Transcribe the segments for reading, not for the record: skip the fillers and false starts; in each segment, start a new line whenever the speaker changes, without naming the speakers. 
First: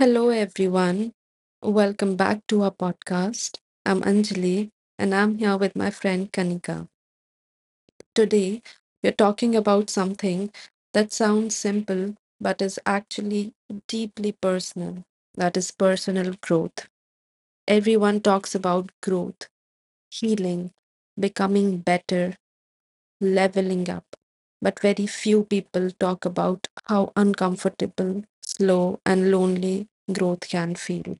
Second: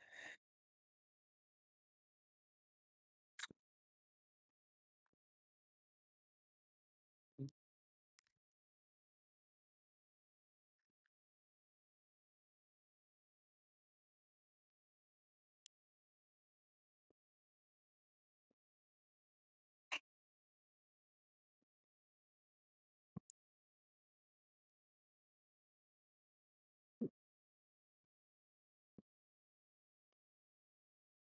Hello, everyone. Welcome back to our podcast. I'm Anjali and I'm here with my friend Kanika. Today, we're talking about something that sounds simple but is actually deeply personal that is, personal growth. Everyone talks about growth, healing, becoming better, leveling up. But very few people talk about how uncomfortable, slow, and lonely growth can feel.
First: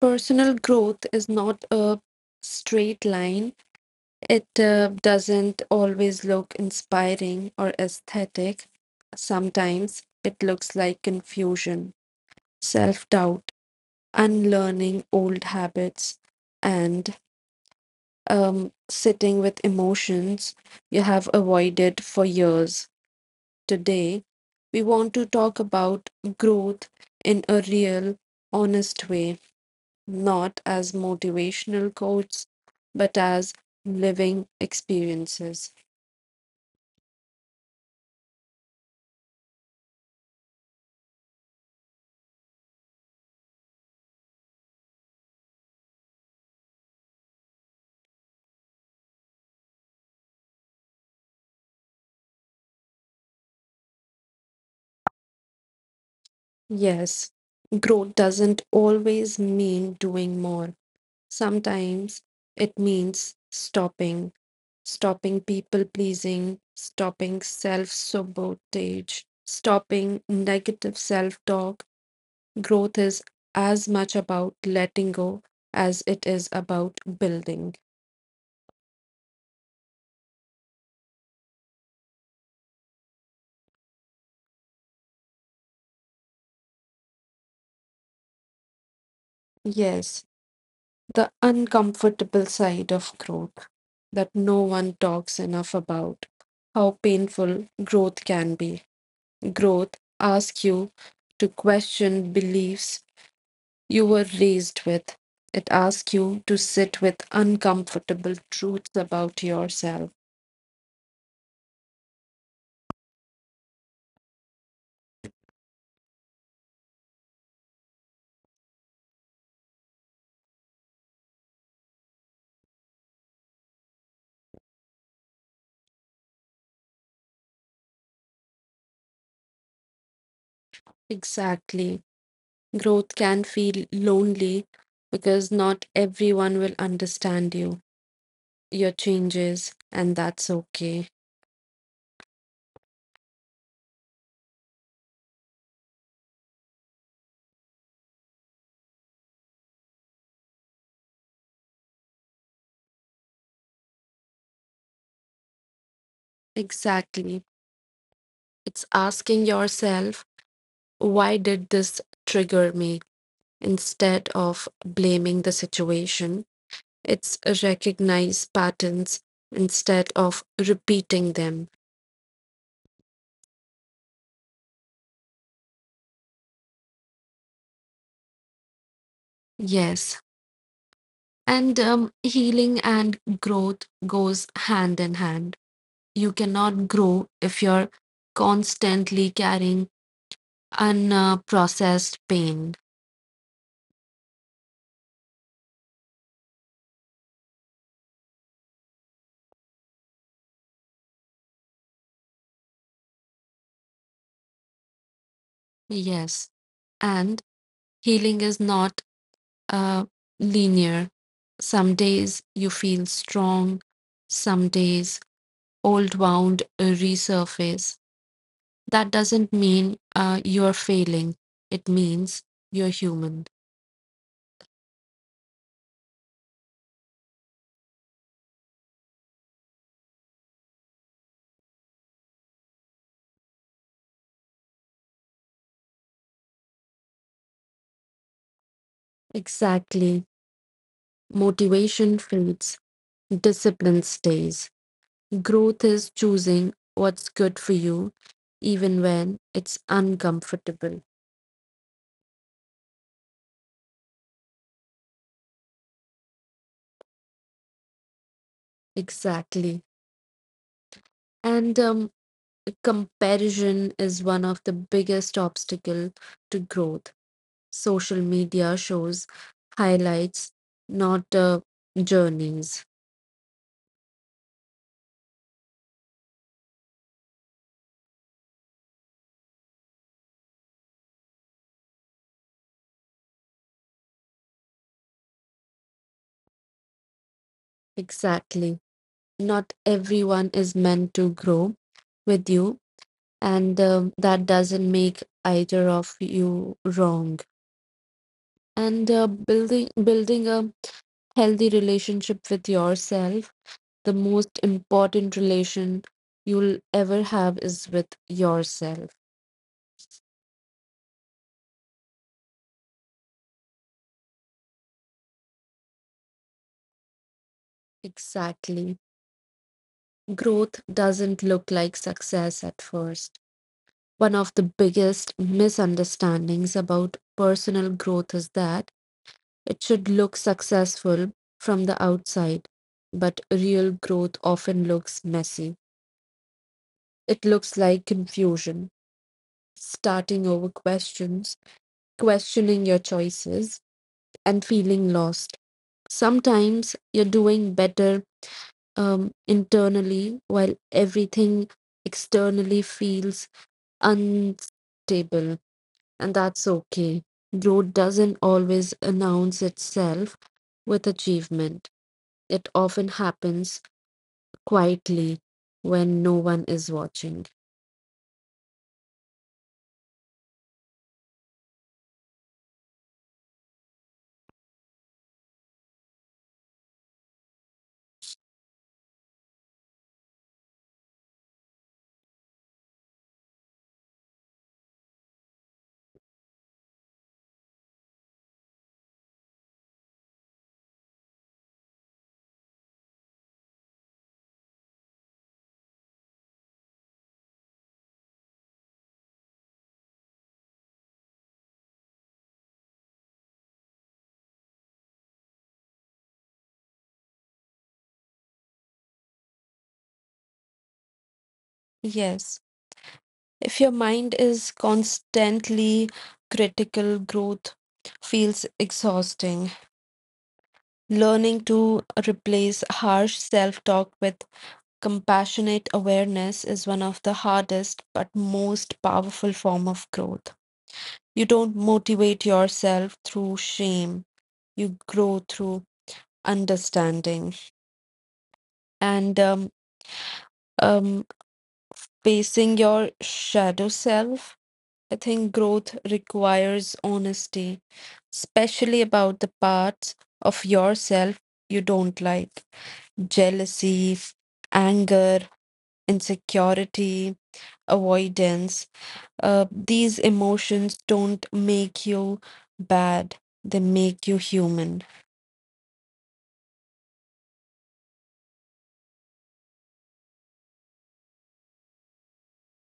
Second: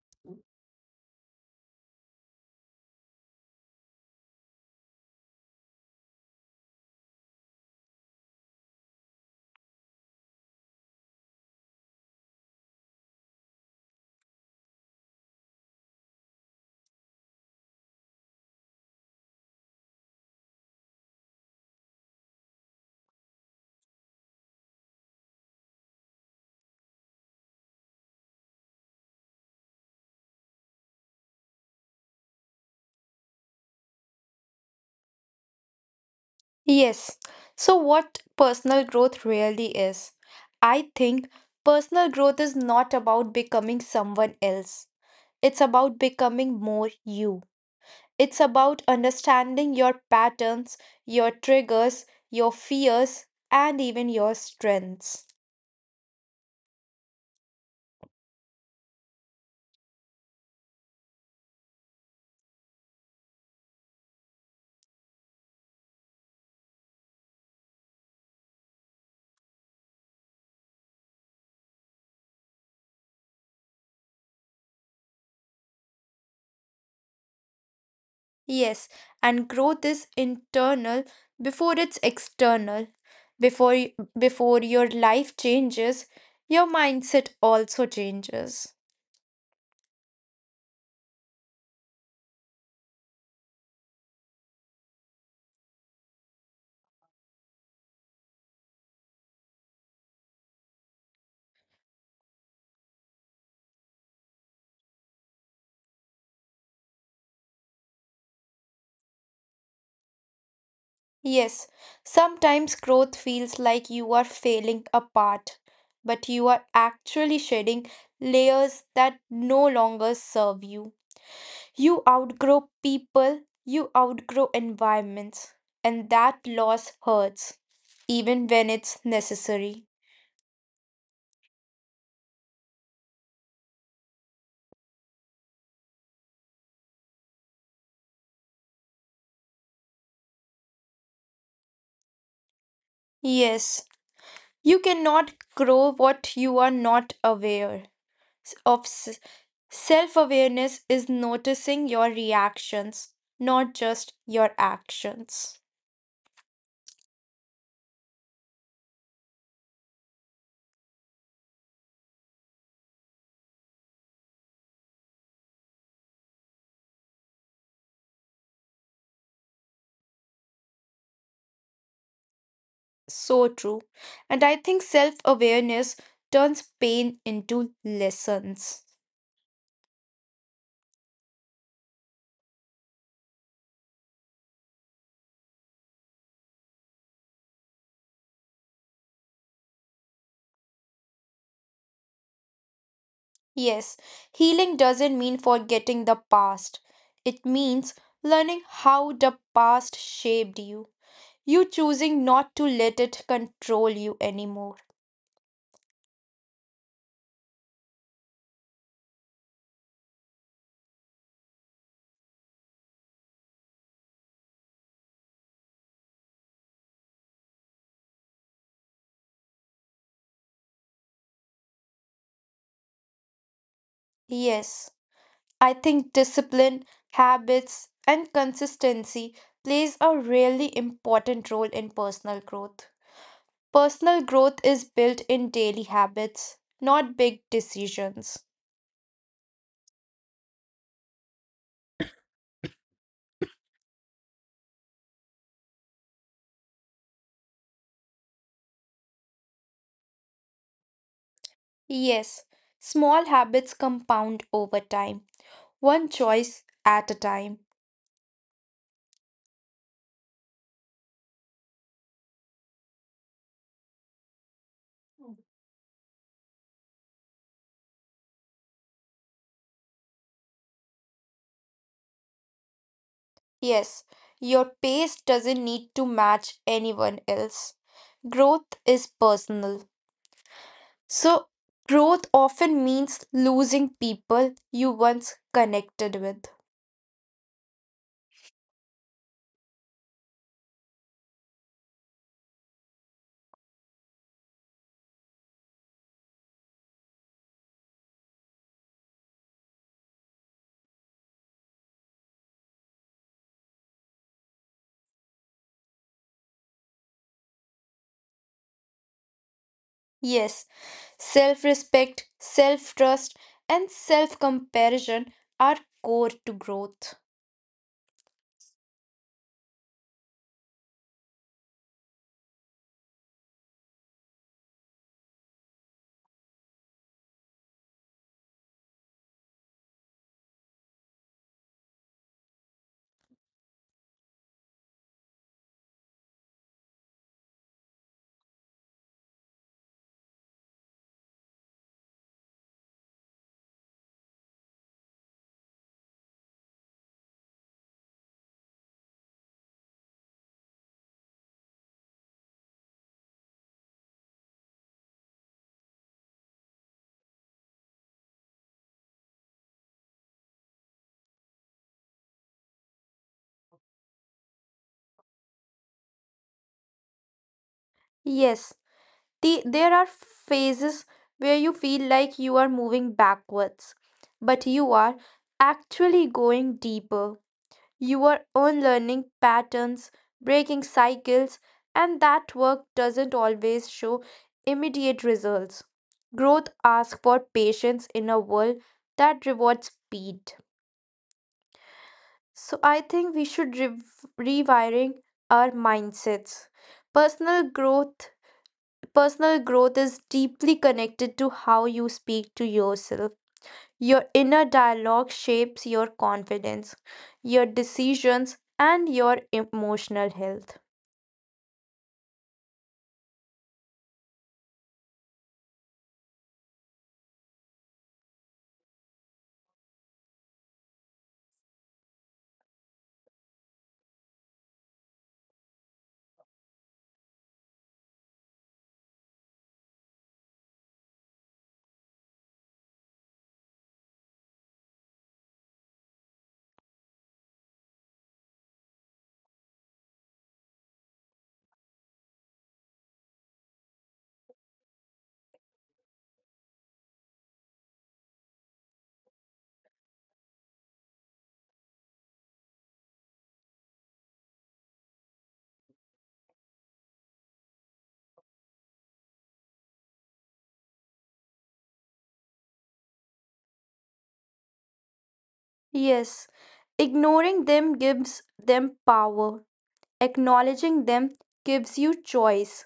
Personal growth is not a straight line. It doesn't always look inspiring or aesthetic. Sometimes it looks like confusion, self doubt, unlearning old habits, and sitting with emotions you have avoided for years. Today, we want to talk about growth in a real, honest way, not as motivational quotes, but as living experiences.
Yes. So, what personal growth really is? I think personal growth is not about becoming someone else, it's about becoming more you. It's about understanding your patterns, your triggers, your fears, and even your strengths.
Yes, growth doesn't always mean doing more. Sometimes it means stopping, stopping people pleasing, stopping self sabotage, stopping negative self talk. Growth is as much about letting go as it is about building.
Yes, and growth is internal before it's external. Before, y- Before your life changes, your mindset also changes.
Yes. The uncomfortable side of growth that no one talks enough about. How painful growth can be. Growth asks you to question beliefs you were raised with, it asks you to sit with uncomfortable truths about yourself.
Yes, sometimes growth feels like you are failing apart, but you are actually shedding layers that no longer serve you. You outgrow people, you outgrow environments, and that loss hurts, even when it's necessary.
Exactly. Growth can feel lonely because not everyone will understand you, your changes, and that's okay.
Yes, you cannot grow what you are not aware of. Self awareness is noticing your reactions, not just your actions.
Exactly. It's asking yourself, why did this trigger me? Instead of blaming the situation, it's recognize patterns instead of repeating them.
So true. And I think self awareness turns pain into lessons.
Yes. And healing and growth goes hand in hand. You cannot grow if you're constantly carrying unprocessed pain.
Yes, healing doesn't mean forgetting the past, it means learning how the past shaped you. You choosing not to let it control you anymore.
Yes. And healing is not uh, linear. Some days you feel strong, some days old wound resurface. That doesn't mean you're failing, it means you're human.
Yes, I think discipline, habits, and consistency plays a really important role in personal growth. Personal growth is built in daily habits, not big decisions.
Exactly. Motivation fades, discipline stays. Growth is choosing what's good for you, even when it's uncomfortable.
Yes, small habits compound over time, one choice at a time.
Exactly. And comparison is one of the biggest obstacle to growth. Social media shows highlights, not journeys.
Yes, your pace doesn't need to match anyone else. Growth is personal. So, growth often means losing people you once connected with.
Exactly, not everyone is meant to grow with you, and that doesn't make either of you wrong. And building a healthy relationship with yourself, the most important relation you'll ever have is with yourself.
Yes, self respect, self trust, and self comparison are core to growth.
Exactly. Growth doesn't look like success at first. One of the biggest misunderstandings about personal growth is that it should look successful from the outside, but real growth often looks messy. It looks like confusion, starting over questions, questioning your choices, and feeling lost. Sometimes you're doing better internally while everything externally feels unstable. And that's okay. Growth doesn't always announce itself with achievement, it often happens quietly when no one is watching.
Yes, there are phases where you feel like you are moving backwards, but you are actually going deeper. You are unlearning patterns, breaking cycles, and that work doesn't always show immediate results. Growth asks for patience in a world that rewards speed. So I think we should rev rewiring our mindsets. Personal growth Personal growth is deeply connected to how you speak to yourself. Your inner dialogue shapes your confidence, your decisions, and your emotional health.
Yes. If your mind is constantly critical, growth feels exhausting. Learning to replace harsh self talk with compassionate awareness is one of the hardest but most powerful form of growth. You don't motivate yourself through shame. You grow through understanding and um, facing your shadow self. I think growth requires honesty, especially about the parts of yourself you don't like, jealousy, anger, insecurity, avoidance. These emotions don't make you bad, they make you human.
Yes, ignoring them gives them power, acknowledging them gives you choice.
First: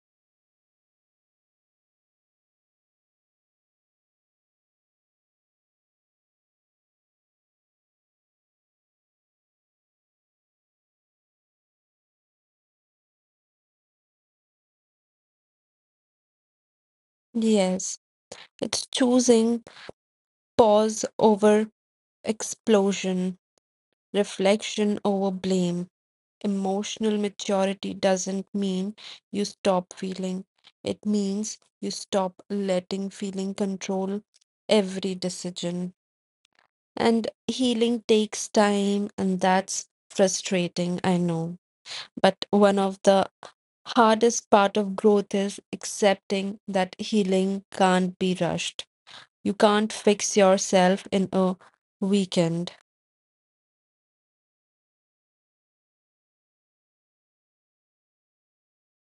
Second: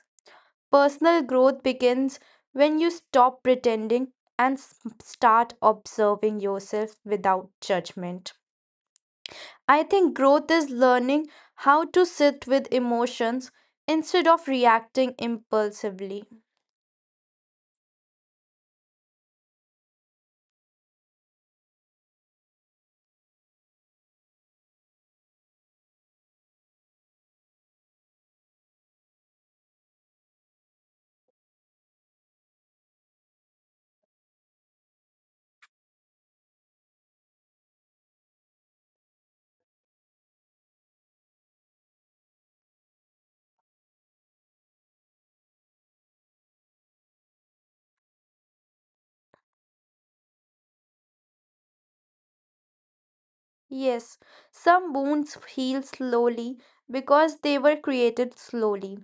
Personal growth begins when you stop pretending and start observing yourself without judgment. I think growth is learning how to sit with emotions instead of reacting impulsively.
Yes, it's choosing pause over explosion, reflection over blame. Emotional maturity doesn't mean you stop feeling, it means you stop letting feeling control every decision. And healing takes time, and that's frustrating, I know. But one of the hardest part of growth is accepting that healing can't be rushed. You can't fix yourself in a weekend.
Yes, some wounds heal slowly because they were created slowly,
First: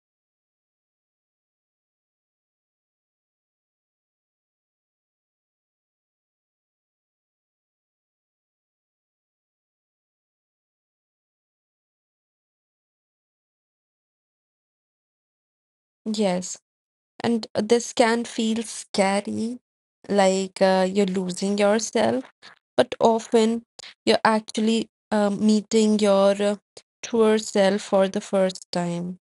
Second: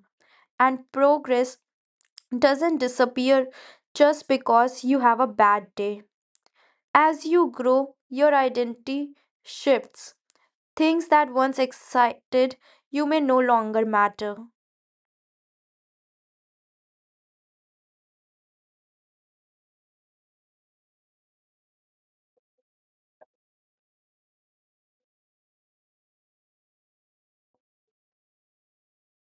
and progress doesn't disappear just because you have a bad day. As you grow, your identity shifts. Things that once excited you may no longer matter.
Yes. And this can feel scary, like you're losing yourself, but often you're actually meeting your truer self for the first time.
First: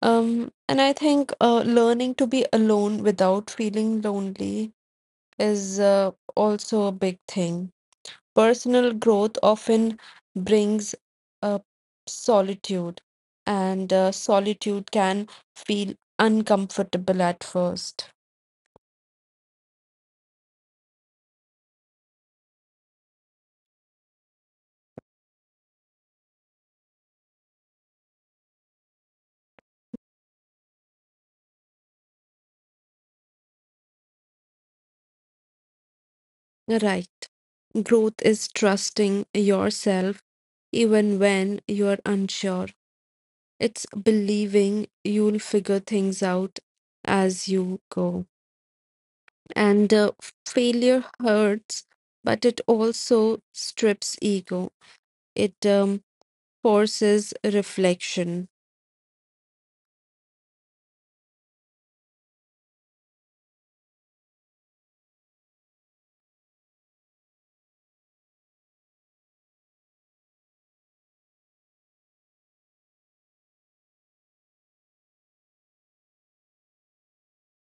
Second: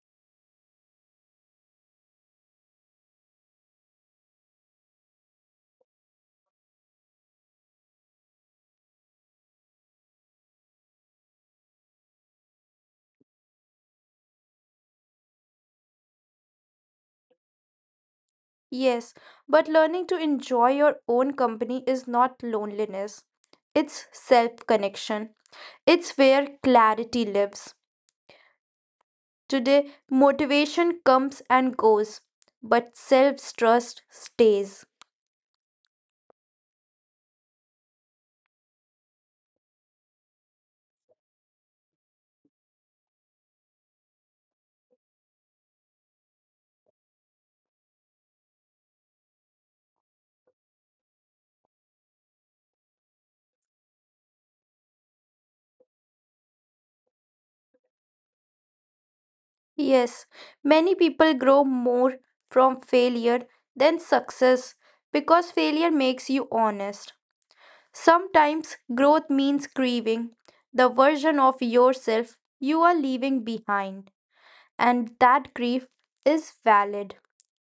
And I think learning to be alone without feeling lonely is also a big thing. Personal growth often brings up solitude, and solitude can feel uncomfortable at first.
Yes, but learning to enjoy your own company is not loneliness, it's self connection. It's where clarity lives. Today, motivation comes and goes, but self trust stays.
Right. Growth is trusting yourself even when you are unsure. It's believing you'll figure things out as you go. And failure hurts, but it also strips ego. It forces reflection.
Yes, many people grow more from failure than success because failure makes you honest. Sometimes growth means grieving the version of yourself you are leaving behind, and that grief is valid.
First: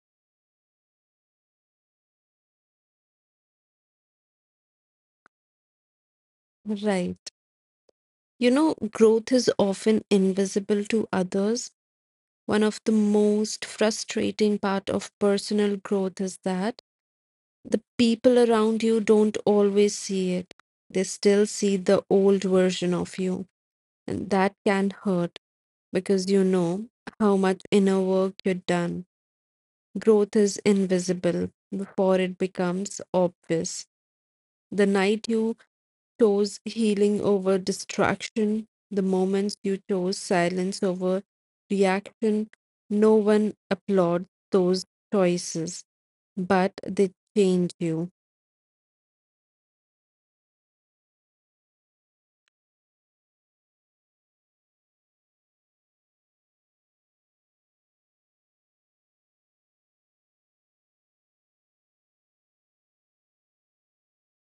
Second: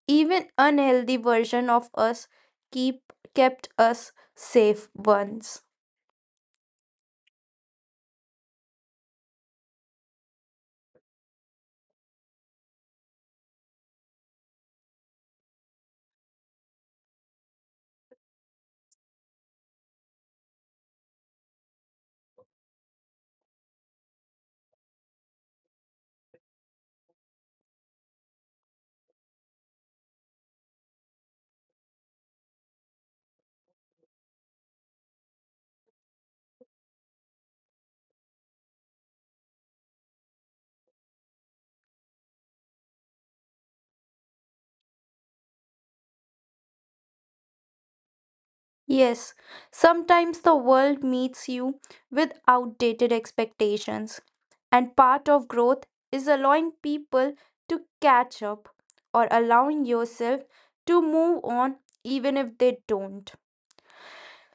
Even unhealthy version of us keep kept us safe once.
Right. You know, growth is often invisible to others. One of the most frustrating part of personal growth is that the people around you don't always see it. They still see the old version of you, and that can hurt because you know how much inner work you've done. Growth is invisible before it becomes obvious. The night you chose healing over distraction, the moments you chose silence over reaction, no one applauds those choices, but they change you.
Yes, sometimes the world meets you with outdated expectations, and part of growth is allowing people to catch up or allowing yourself to move on even if they don't.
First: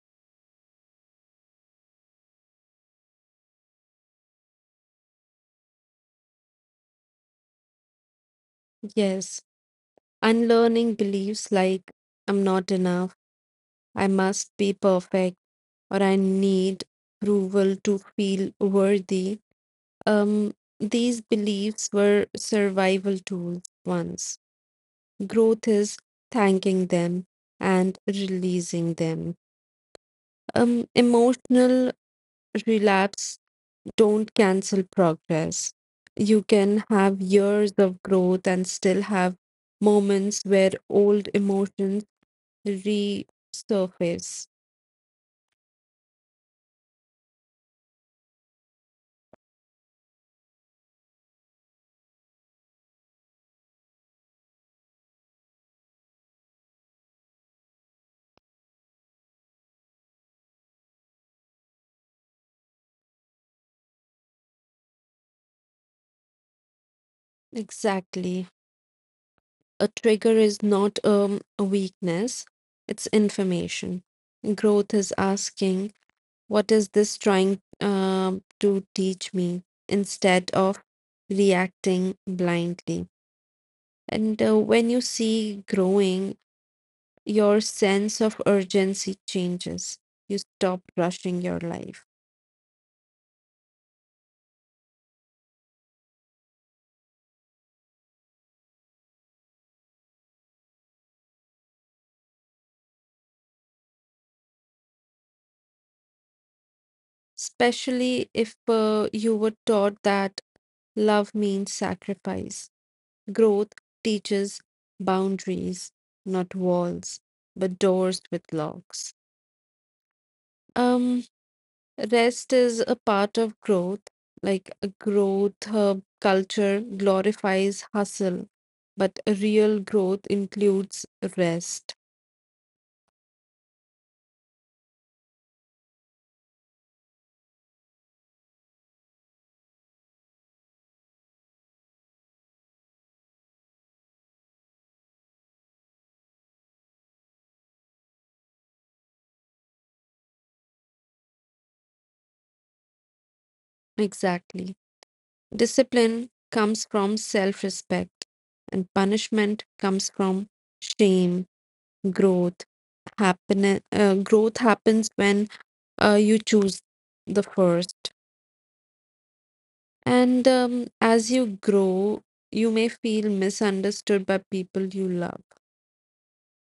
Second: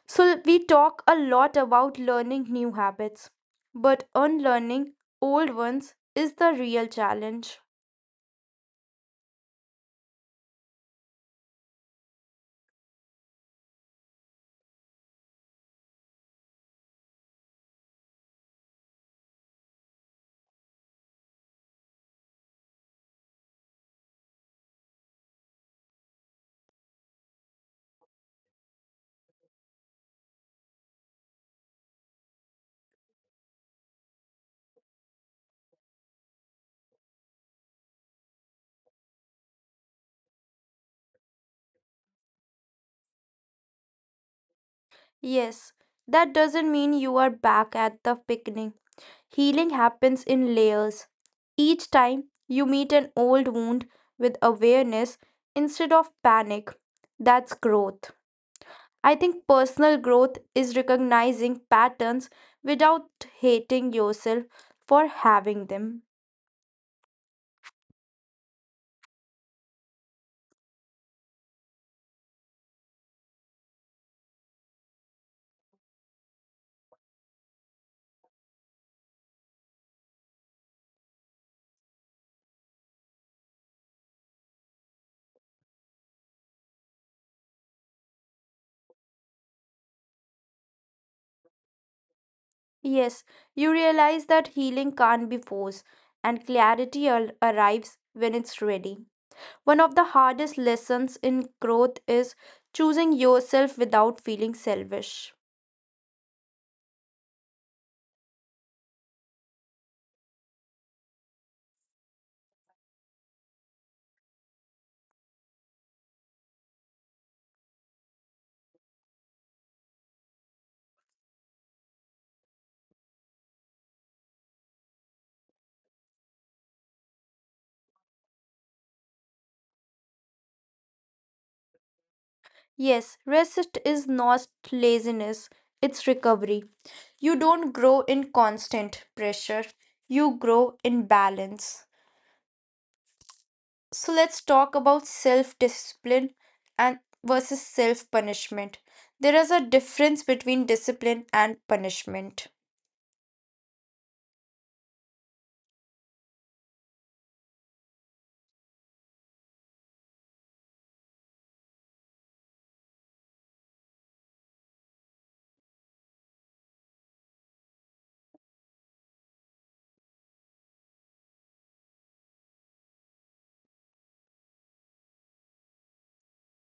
So, we talk a lot about learning new habits, but unlearning old ones is the real challenge.
Yes, unlearning beliefs like I'm not enough, I must be perfect, or I need approval to feel worthy. Um, these beliefs were survival tools once. Growth is thanking them and releasing them. Emotional relapse don't cancel progress. You can have years of growth and still have moments where old emotions resurface.
Yes, that doesn't mean you are back at the beginning. Healing happens in layers. Each time you meet an old wound with awareness instead of panic, that's growth. I think personal growth is recognizing patterns without hating yourself for having them.
Exactly. A trigger is not a weakness, it's information. Growth is asking, what is this trying to teach me, instead of reacting blindly? And when you see growing, your sense of urgency changes. You stop rushing your life,
Yes, you realize that healing can't be forced, and clarity arrives when it's ready. One of the hardest lessons in growth is choosing yourself without feeling selfish.
especially if you were taught that love means sacrifice. Growth teaches boundaries, not walls, but doors with locks. Um, Rest is a part of growth, like a growth culture glorifies hustle, but a real growth includes rest.
Yes, rest is not laziness, it's recovery. You don't grow in constant pressure, you grow in balance. So let's talk about self discipline and versus self punishment. There is a difference between discipline and punishment.
Exactly. Discipline comes from self respect, and punishment comes from shame, growth. Growth happens when you choose the first. And as you grow, you may feel misunderstood by people you love.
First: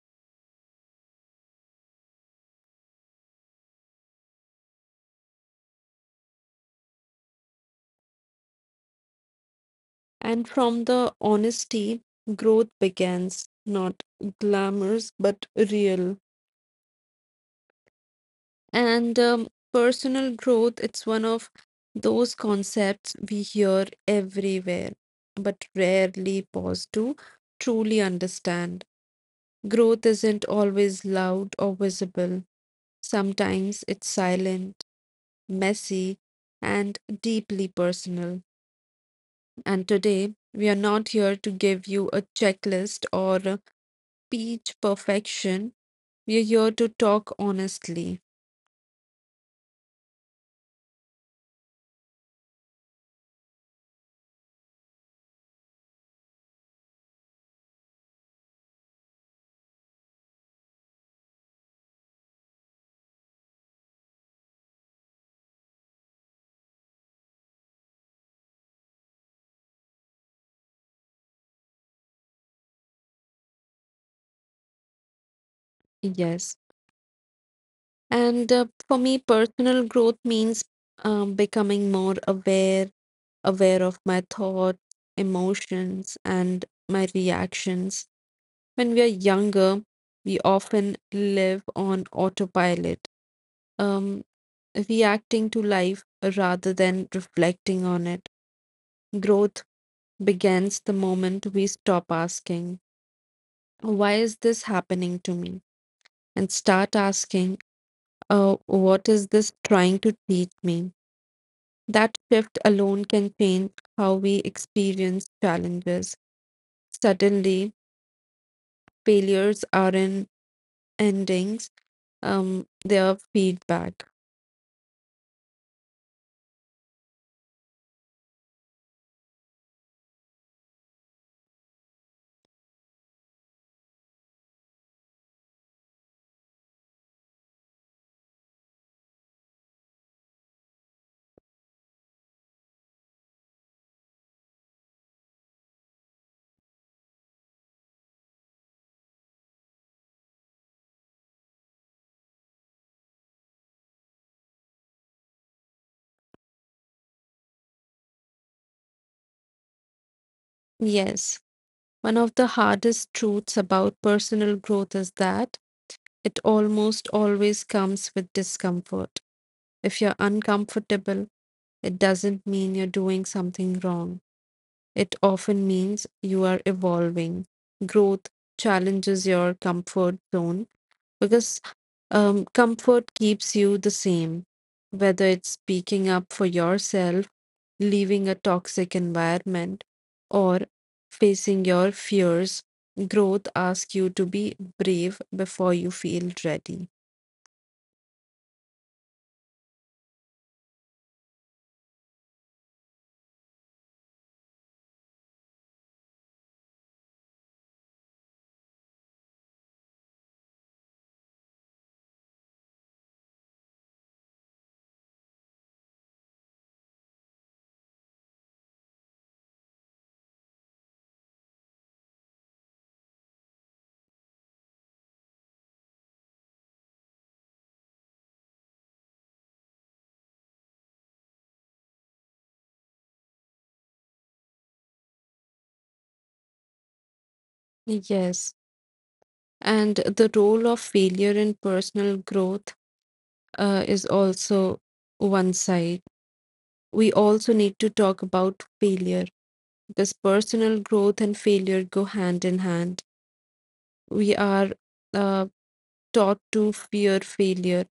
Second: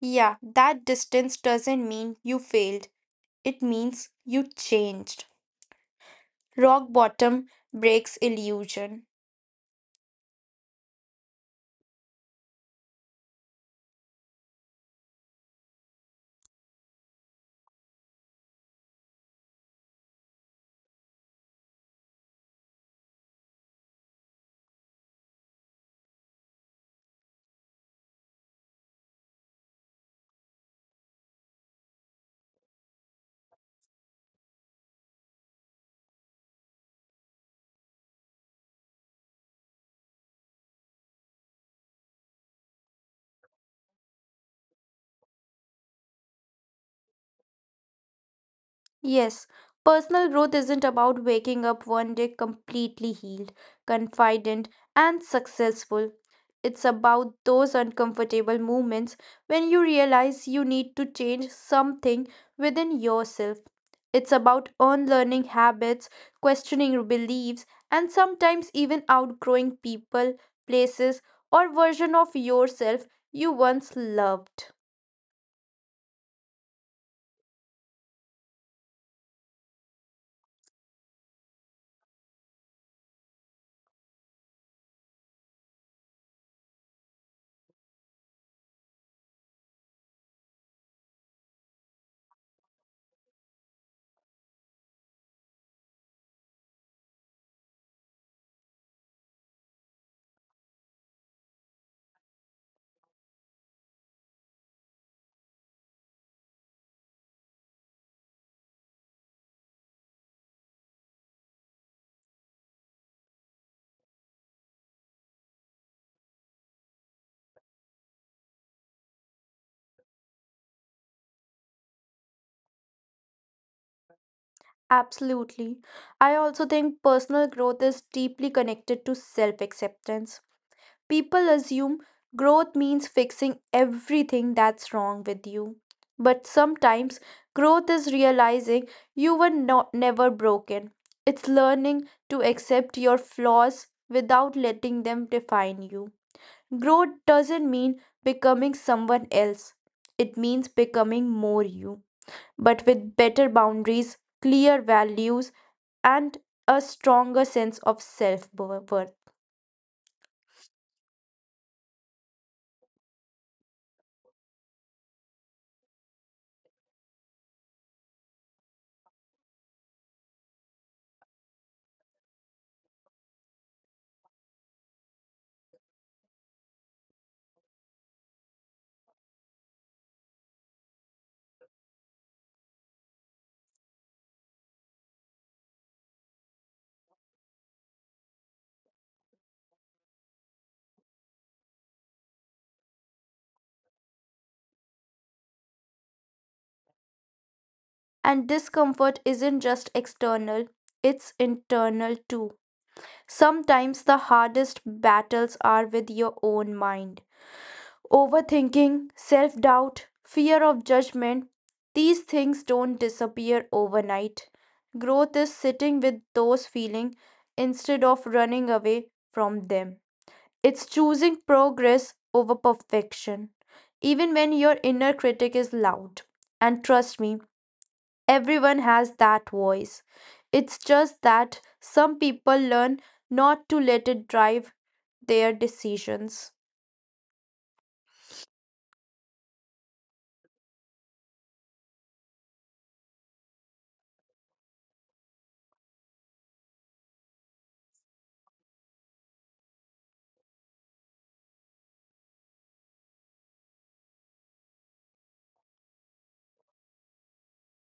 Yeah, that distance doesn't mean you failed. It means you changed. Rock bottom breaks illusion.
And from the honesty, growth begins, not glamorous, but real. And personal growth, it's one of those concepts we hear everywhere, but rarely pause to truly understand. Growth isn't always loud or visible, sometimes it's silent, messy, and deeply personal. And today, we are not here to give you a checklist or speech perfection. We're here to talk honestly.
Yes, personal growth isn't about waking up one day completely healed, confident, and successful. It's about those uncomfortable moments when you realize you need to change something within yourself. It's about unlearning habits, questioning beliefs, and sometimes even outgrowing people, places, or version of yourself you once loved.
Yes. And for me, personal growth means becoming more aware, aware of my thoughts, emotions, and my reactions. When we are younger, we often live on autopilot, um, reacting to life rather than reflecting on it. Growth begins the moment we stop asking, why is this happening to me? And start asking, what is this trying to teach me? That shift alone can change how we experience challenges. Suddenly, failures aren't endings, they are feedback.
Absolutely. I also think personal growth is deeply connected to self acceptance. People assume growth means fixing everything that's wrong with you. But sometimes growth is realizing you were not never broken. It's learning to accept your flaws without letting them define you. Growth doesn't mean becoming someone else. It means becoming more you but with better boundaries, clear values, and a stronger sense of self worth.
Yes, one of the hardest truths about personal growth is that it almost always comes with discomfort. If you're uncomfortable, it doesn't mean you're doing something wrong. It often means you are evolving. Growth challenges your comfort zone because comfort keeps you the same. Whether it's speaking up for yourself, leaving a toxic environment, or facing your fears, growth asks you to be brave before you feel ready.
And discomfort isn't just external, it's internal too. Sometimes the hardest battles are with your own mind. Overthinking, self doubt, fear of judgment, these things don't disappear overnight. Growth is sitting with those feelings instead of running away from them. It's choosing progress over perfection, even when your inner critic is loud. And trust me, everyone has that voice. It's just that some people learn not to let it drive their decisions.
Yes, and the role of failure in personal growth is also one side. We also need to talk about failure because personal growth and failure go hand in hand. We are uh, taught to fear failure,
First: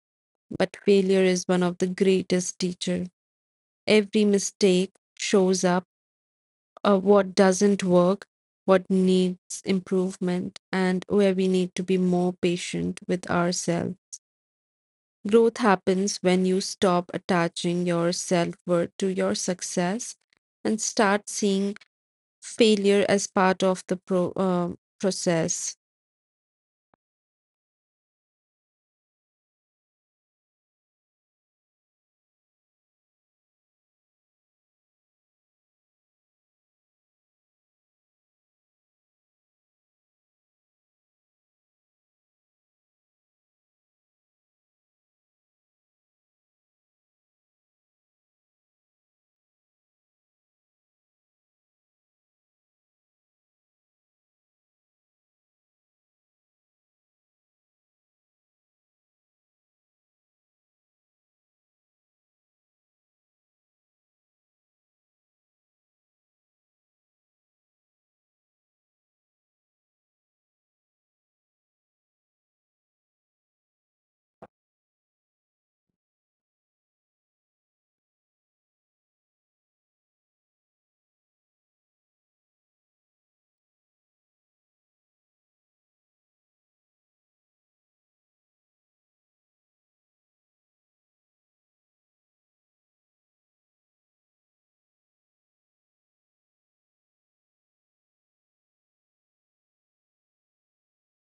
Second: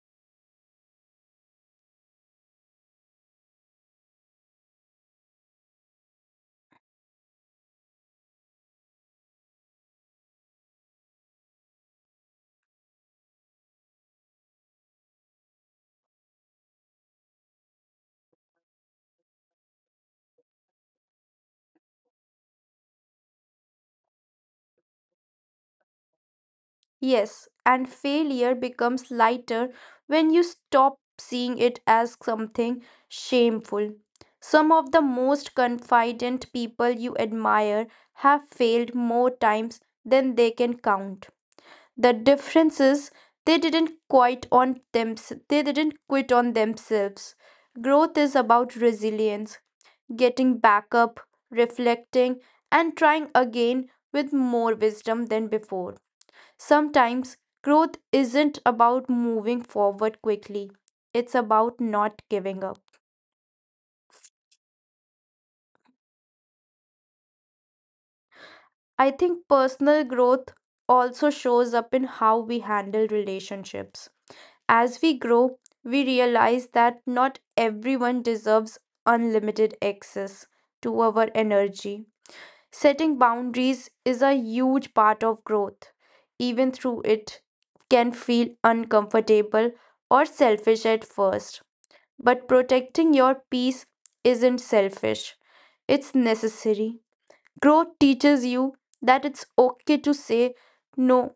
but failure is one of the greatest teacher. Every mistake shows up what doesn't work, what needs improvement, and where we need to be more patient with ourselves. Growth happens when you stop attaching your self worth to your success and start seeing failure as part of the process.
Yes, and failure becomes lighter when you stop seeing it as something shameful. Some of the most confident people you admire have failed more times than they can count. The difference is they didn't quit on them they didn't quit on themselves. Growth is about resilience, getting back up, reflecting, and trying again with more wisdom than before. Sometimes growth isn't about moving forward quickly, it's about not giving up. I think personal growth also shows up in how we handle relationships. As we grow, we realize that not everyone deserves unlimited access to our energy. Setting boundaries is a huge part of growth. Even through it can feel uncomfortable or selfish at first. But protecting your peace isn't selfish. It's necessary. Growth teaches you that it's okay to say no,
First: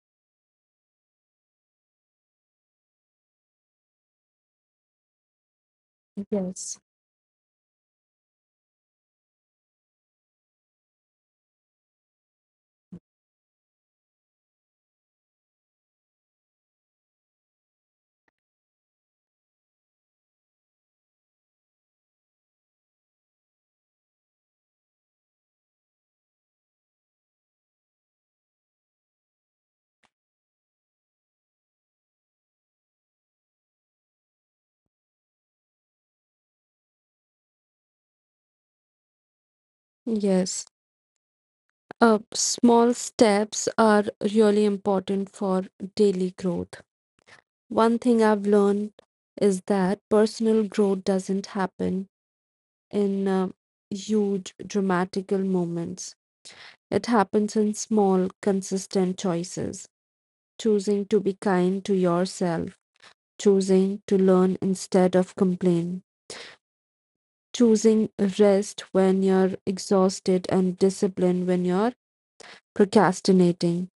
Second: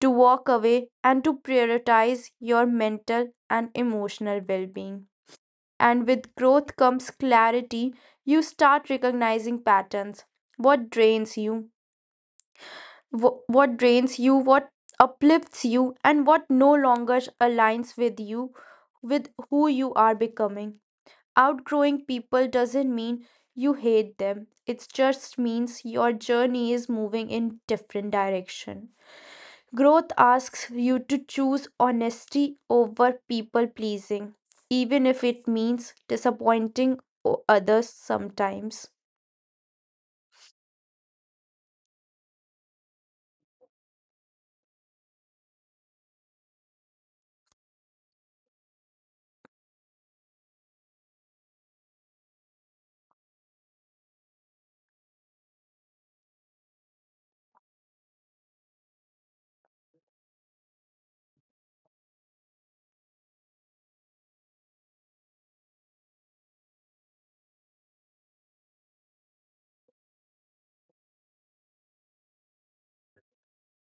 to walk away, and to prioritize your mental and emotional well being. And with growth
Yes.
comes clarity. You start recognizing patterns, what drains you, what drains you, what uplifts you, and what no longer aligns with you, with who you are becoming. Outgrowing people doesn't mean you hate them, it just means your journey is moving in different direction. Growth asks you to choose honesty over people pleasing, even if it means disappointing others sometimes.
Yes. Small steps are really important for daily growth. One thing I've learned is that personal growth doesn't happen in huge dramatical moments. It happens in small, consistent choices, choosing to be kind to yourself, choosing to learn instead of complain, choosing rest when you're exhausted and discipline when you're procrastinating.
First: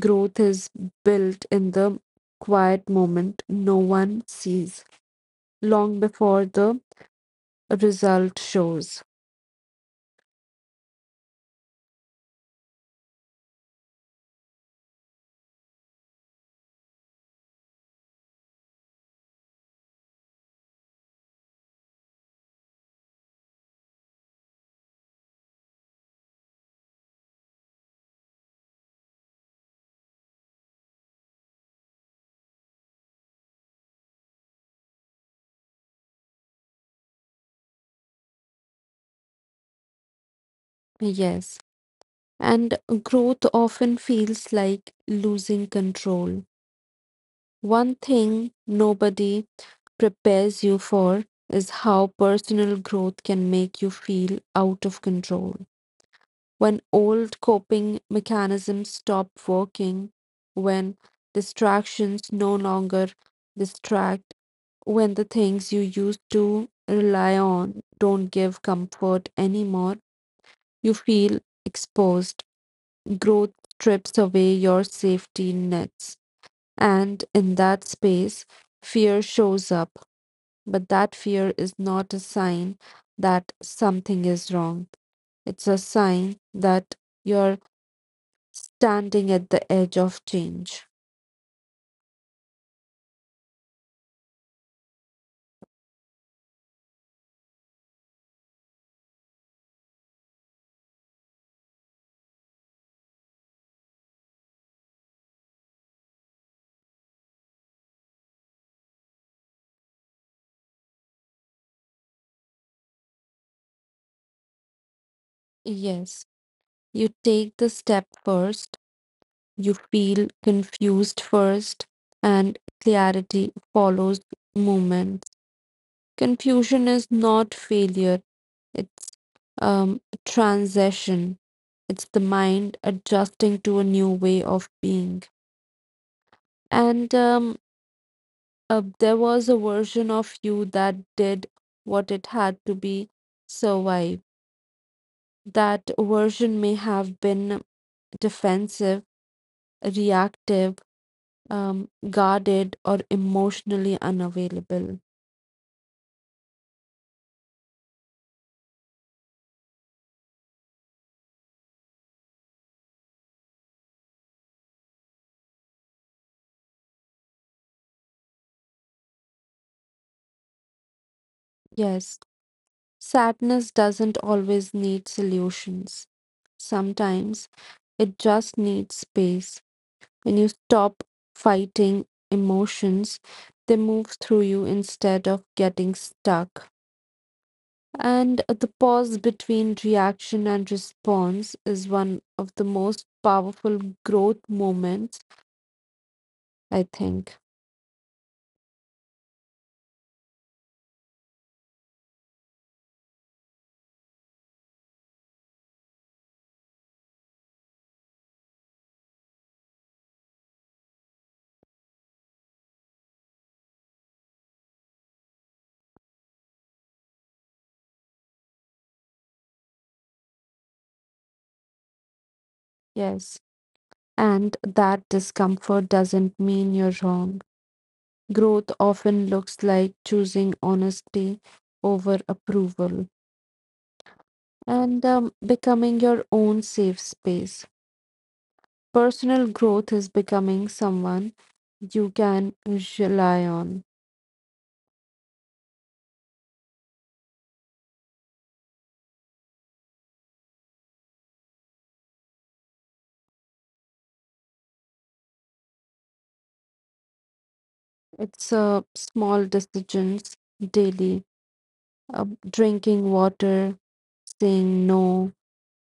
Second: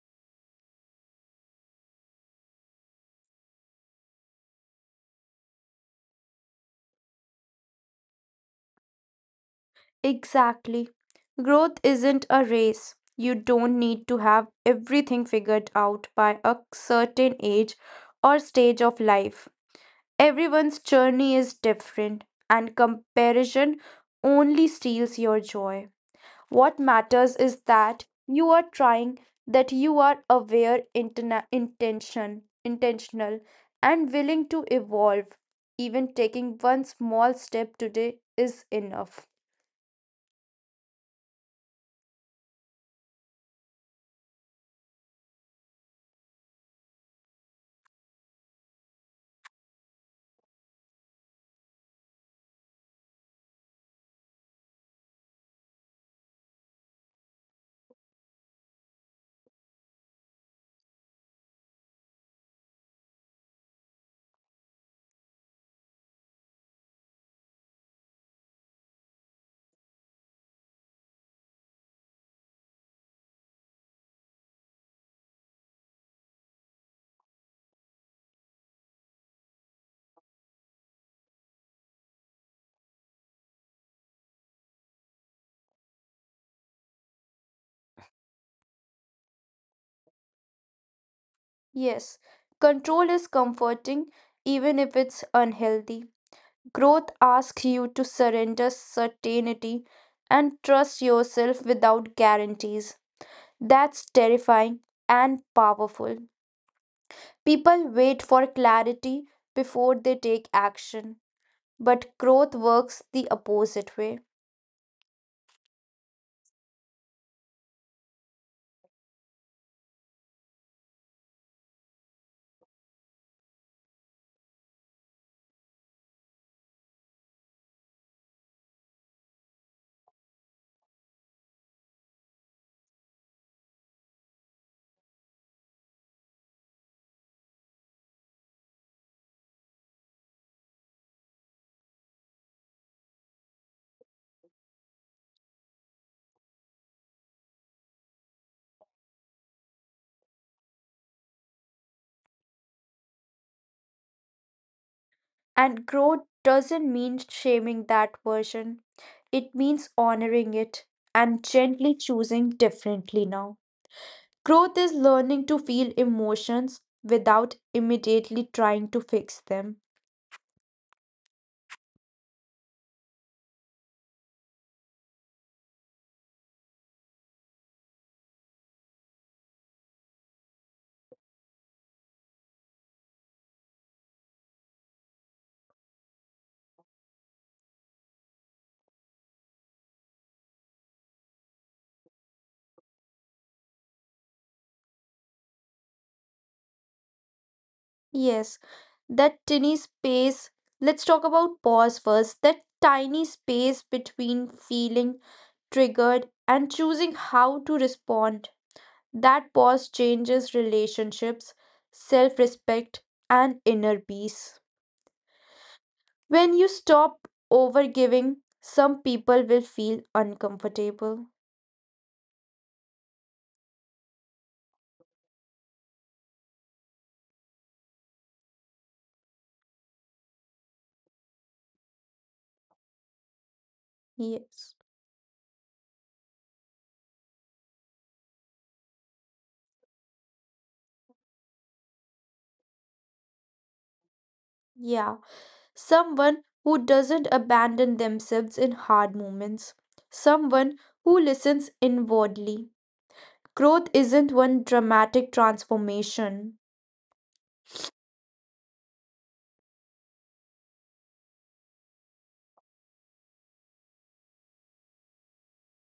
Growth is built in the quiet moment no one sees, long before the result shows.
Exactly. Growth isn't a race. You don't need to have everything figured out by a certain age or stage of life. Everyone's journey is different, and comparison only steals your joy. What matters is that you are trying, that you are aware, intentional, and willing to evolve. Even taking one small step today is enough.
Yes. And growth often feels like losing control. One thing nobody prepares you for is how personal growth can make you feel out of control. When old coping mechanisms stop working, when distractions no longer distract, when the things you used to rely on don't give comfort anymore, you feel exposed. Growth strips away your safety nets. And in that space, fear shows up. But that fear is not a sign that something is wrong. It's a sign that you're standing at the edge of change.
Yes, control is comforting, even if it's unhealthy. Growth asks you to surrender certainty and trust yourself without guarantees. That's terrifying and powerful. People wait for clarity before they take action, but growth works the opposite way.
Yes, you take the step first, you feel confused first, and clarity follows movement. Confusion is not failure, it's um, transition. It's the mind adjusting to a new way of being. And there was a version of you that did what it had to be survive. That version may have been defensive, reactive, guarded, or emotionally unavailable.
And growth doesn't mean shaming that version, it means honoring it and gently choosing differently now. Growth is learning to feel emotions without immediately trying to fix them.
Yes. Sadness doesn't always need solutions. Sometimes it just needs space. When you stop fighting emotions, they move through you instead of getting stuck. And the pause between reaction and response is one of the most powerful growth moments, I think.
Yes, that tiny space. Let's talk about pause first. That tiny space between feeling triggered and choosing how to respond. That pause changes relationships, self respect, and inner peace. When you stop overgiving, some people will feel uncomfortable.
Yes. And that discomfort doesn't mean you're wrong. Growth often looks like choosing honesty over approval
Yes.
and becoming your own safe space. Personal growth is becoming someone you can rely on.
Yeah. Someone who doesn't abandon themselves in hard moments, someone who listens inwardly. Growth isn't one dramatic transformation.
It's small decisions daily, drinking water, saying no,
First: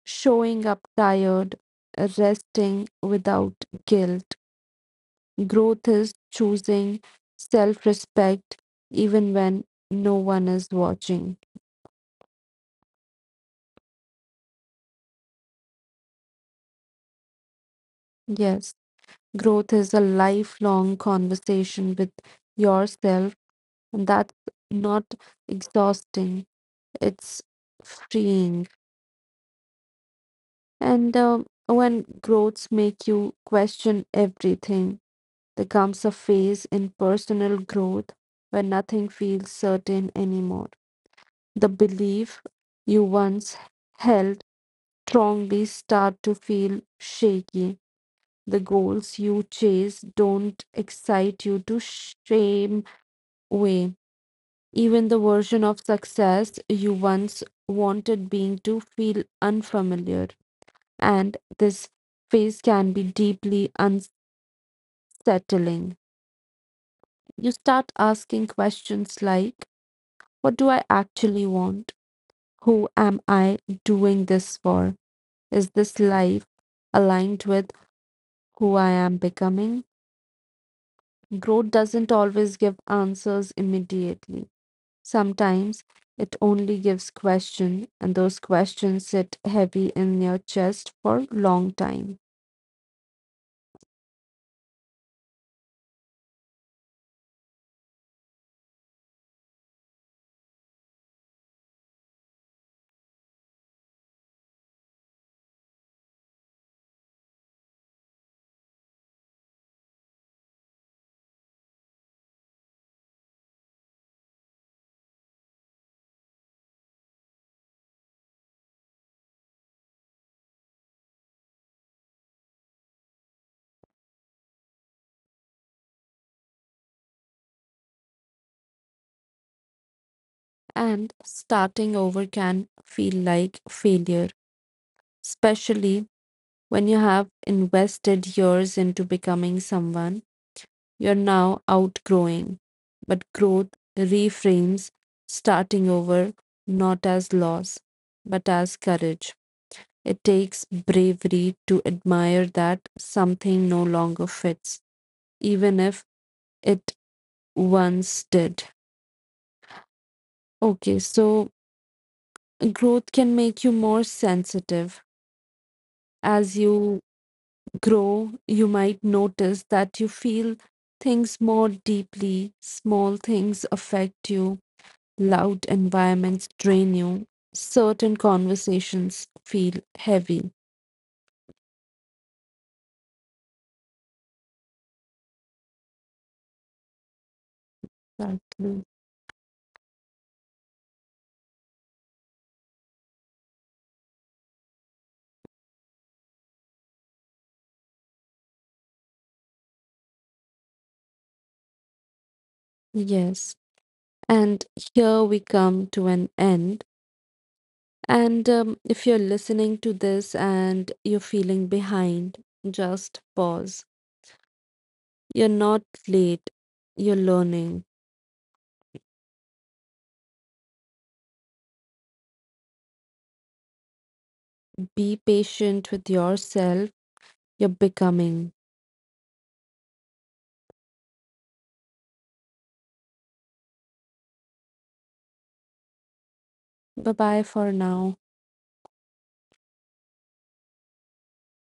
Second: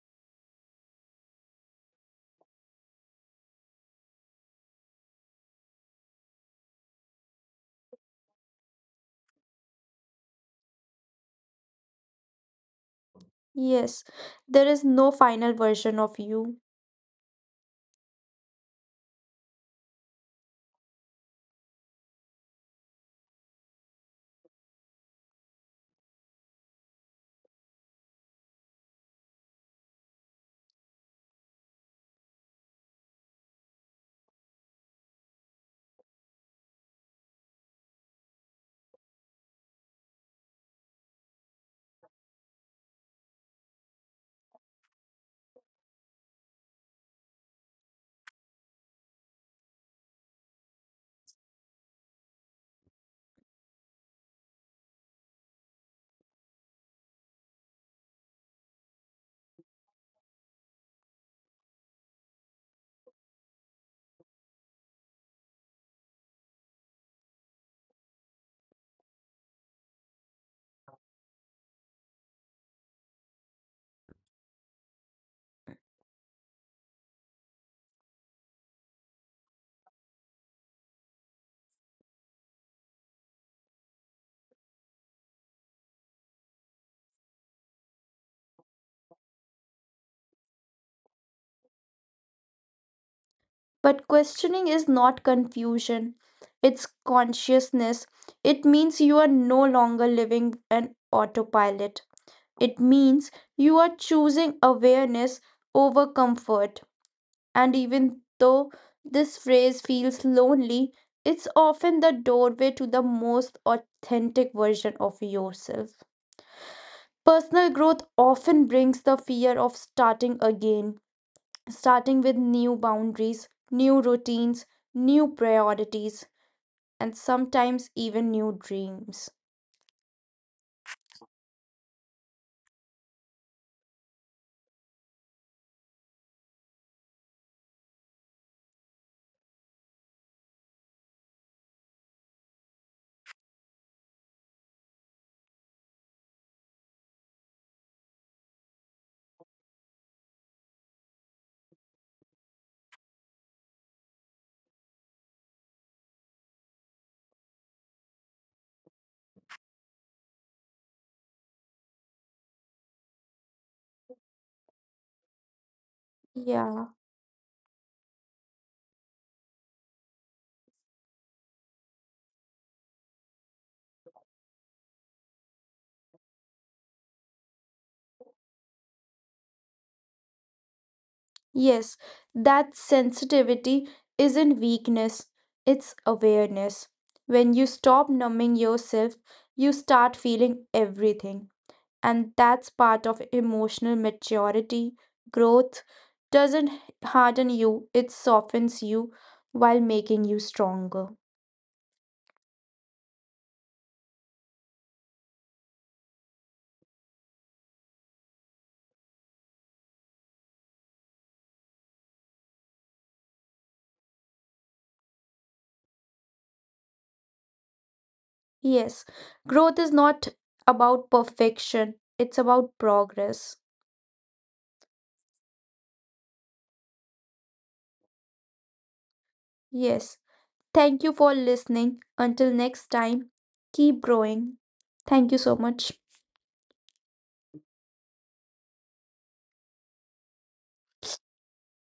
showing up tired, resting without guilt. Growth is choosing self respect even when no one is watching.
Yes, there is no final version of you.
Yes, growth is a lifelong conversation with yourself, and that's not exhausting, it's freeing. And when growths make you question everything, there comes a phase in personal growth where nothing feels certain anymore. The belief you once held strongly start to feel shaky. The goals you chase don't excite you to shame way. Even the version of success you once wanted being to feel unfamiliar. And this phase can be deeply unsettling. You start asking questions like, what do I actually want? Who am I doing this for? Is this life aligned with who I am becoming? Growth doesn't always give answers immediately. Sometimes it only gives questions, and those questions sit heavy in your chest for long time.
But questioning is not confusion, it's consciousness. It means you are no longer living an autopilot. It means you are choosing awareness over comfort. And even though this phrase feels lonely, it's often the doorway to the most authentic version of yourself. Personal growth often brings the fear of starting again, starting with new boundaries, new routines, new priorities, and sometimes even new dreams.
And starting over can feel like failure, especially when you have invested years into becoming someone you're now outgrowing. But growth reframes starting over not as loss, but as courage. It takes bravery to admire that something no longer fits, even if it once did. Okay, so growth can make you more sensitive as
Yeah.
you grow, you might notice that you feel things more deeply. Small things affect you, loud environments drain you, certain conversations feel heavy.
Yes, that sensitivity isn't weakness, it's awareness. When you stop numbing
Exactly.
yourself, you start feeling everything. And that's part of emotional maturity. Growth doesn't harden you, it softens you while making you stronger.
Yes. And here we come to an end. And if you're listening to this and you're feeling behind, just pause. You're not late, you're learning.
Yes, growth is not about perfection, it's about progress.
Be patient with yourself, you're becoming.
Yes. Thank you for listening. Until next time, keep growing. Thank you so much.
Bye bye for now.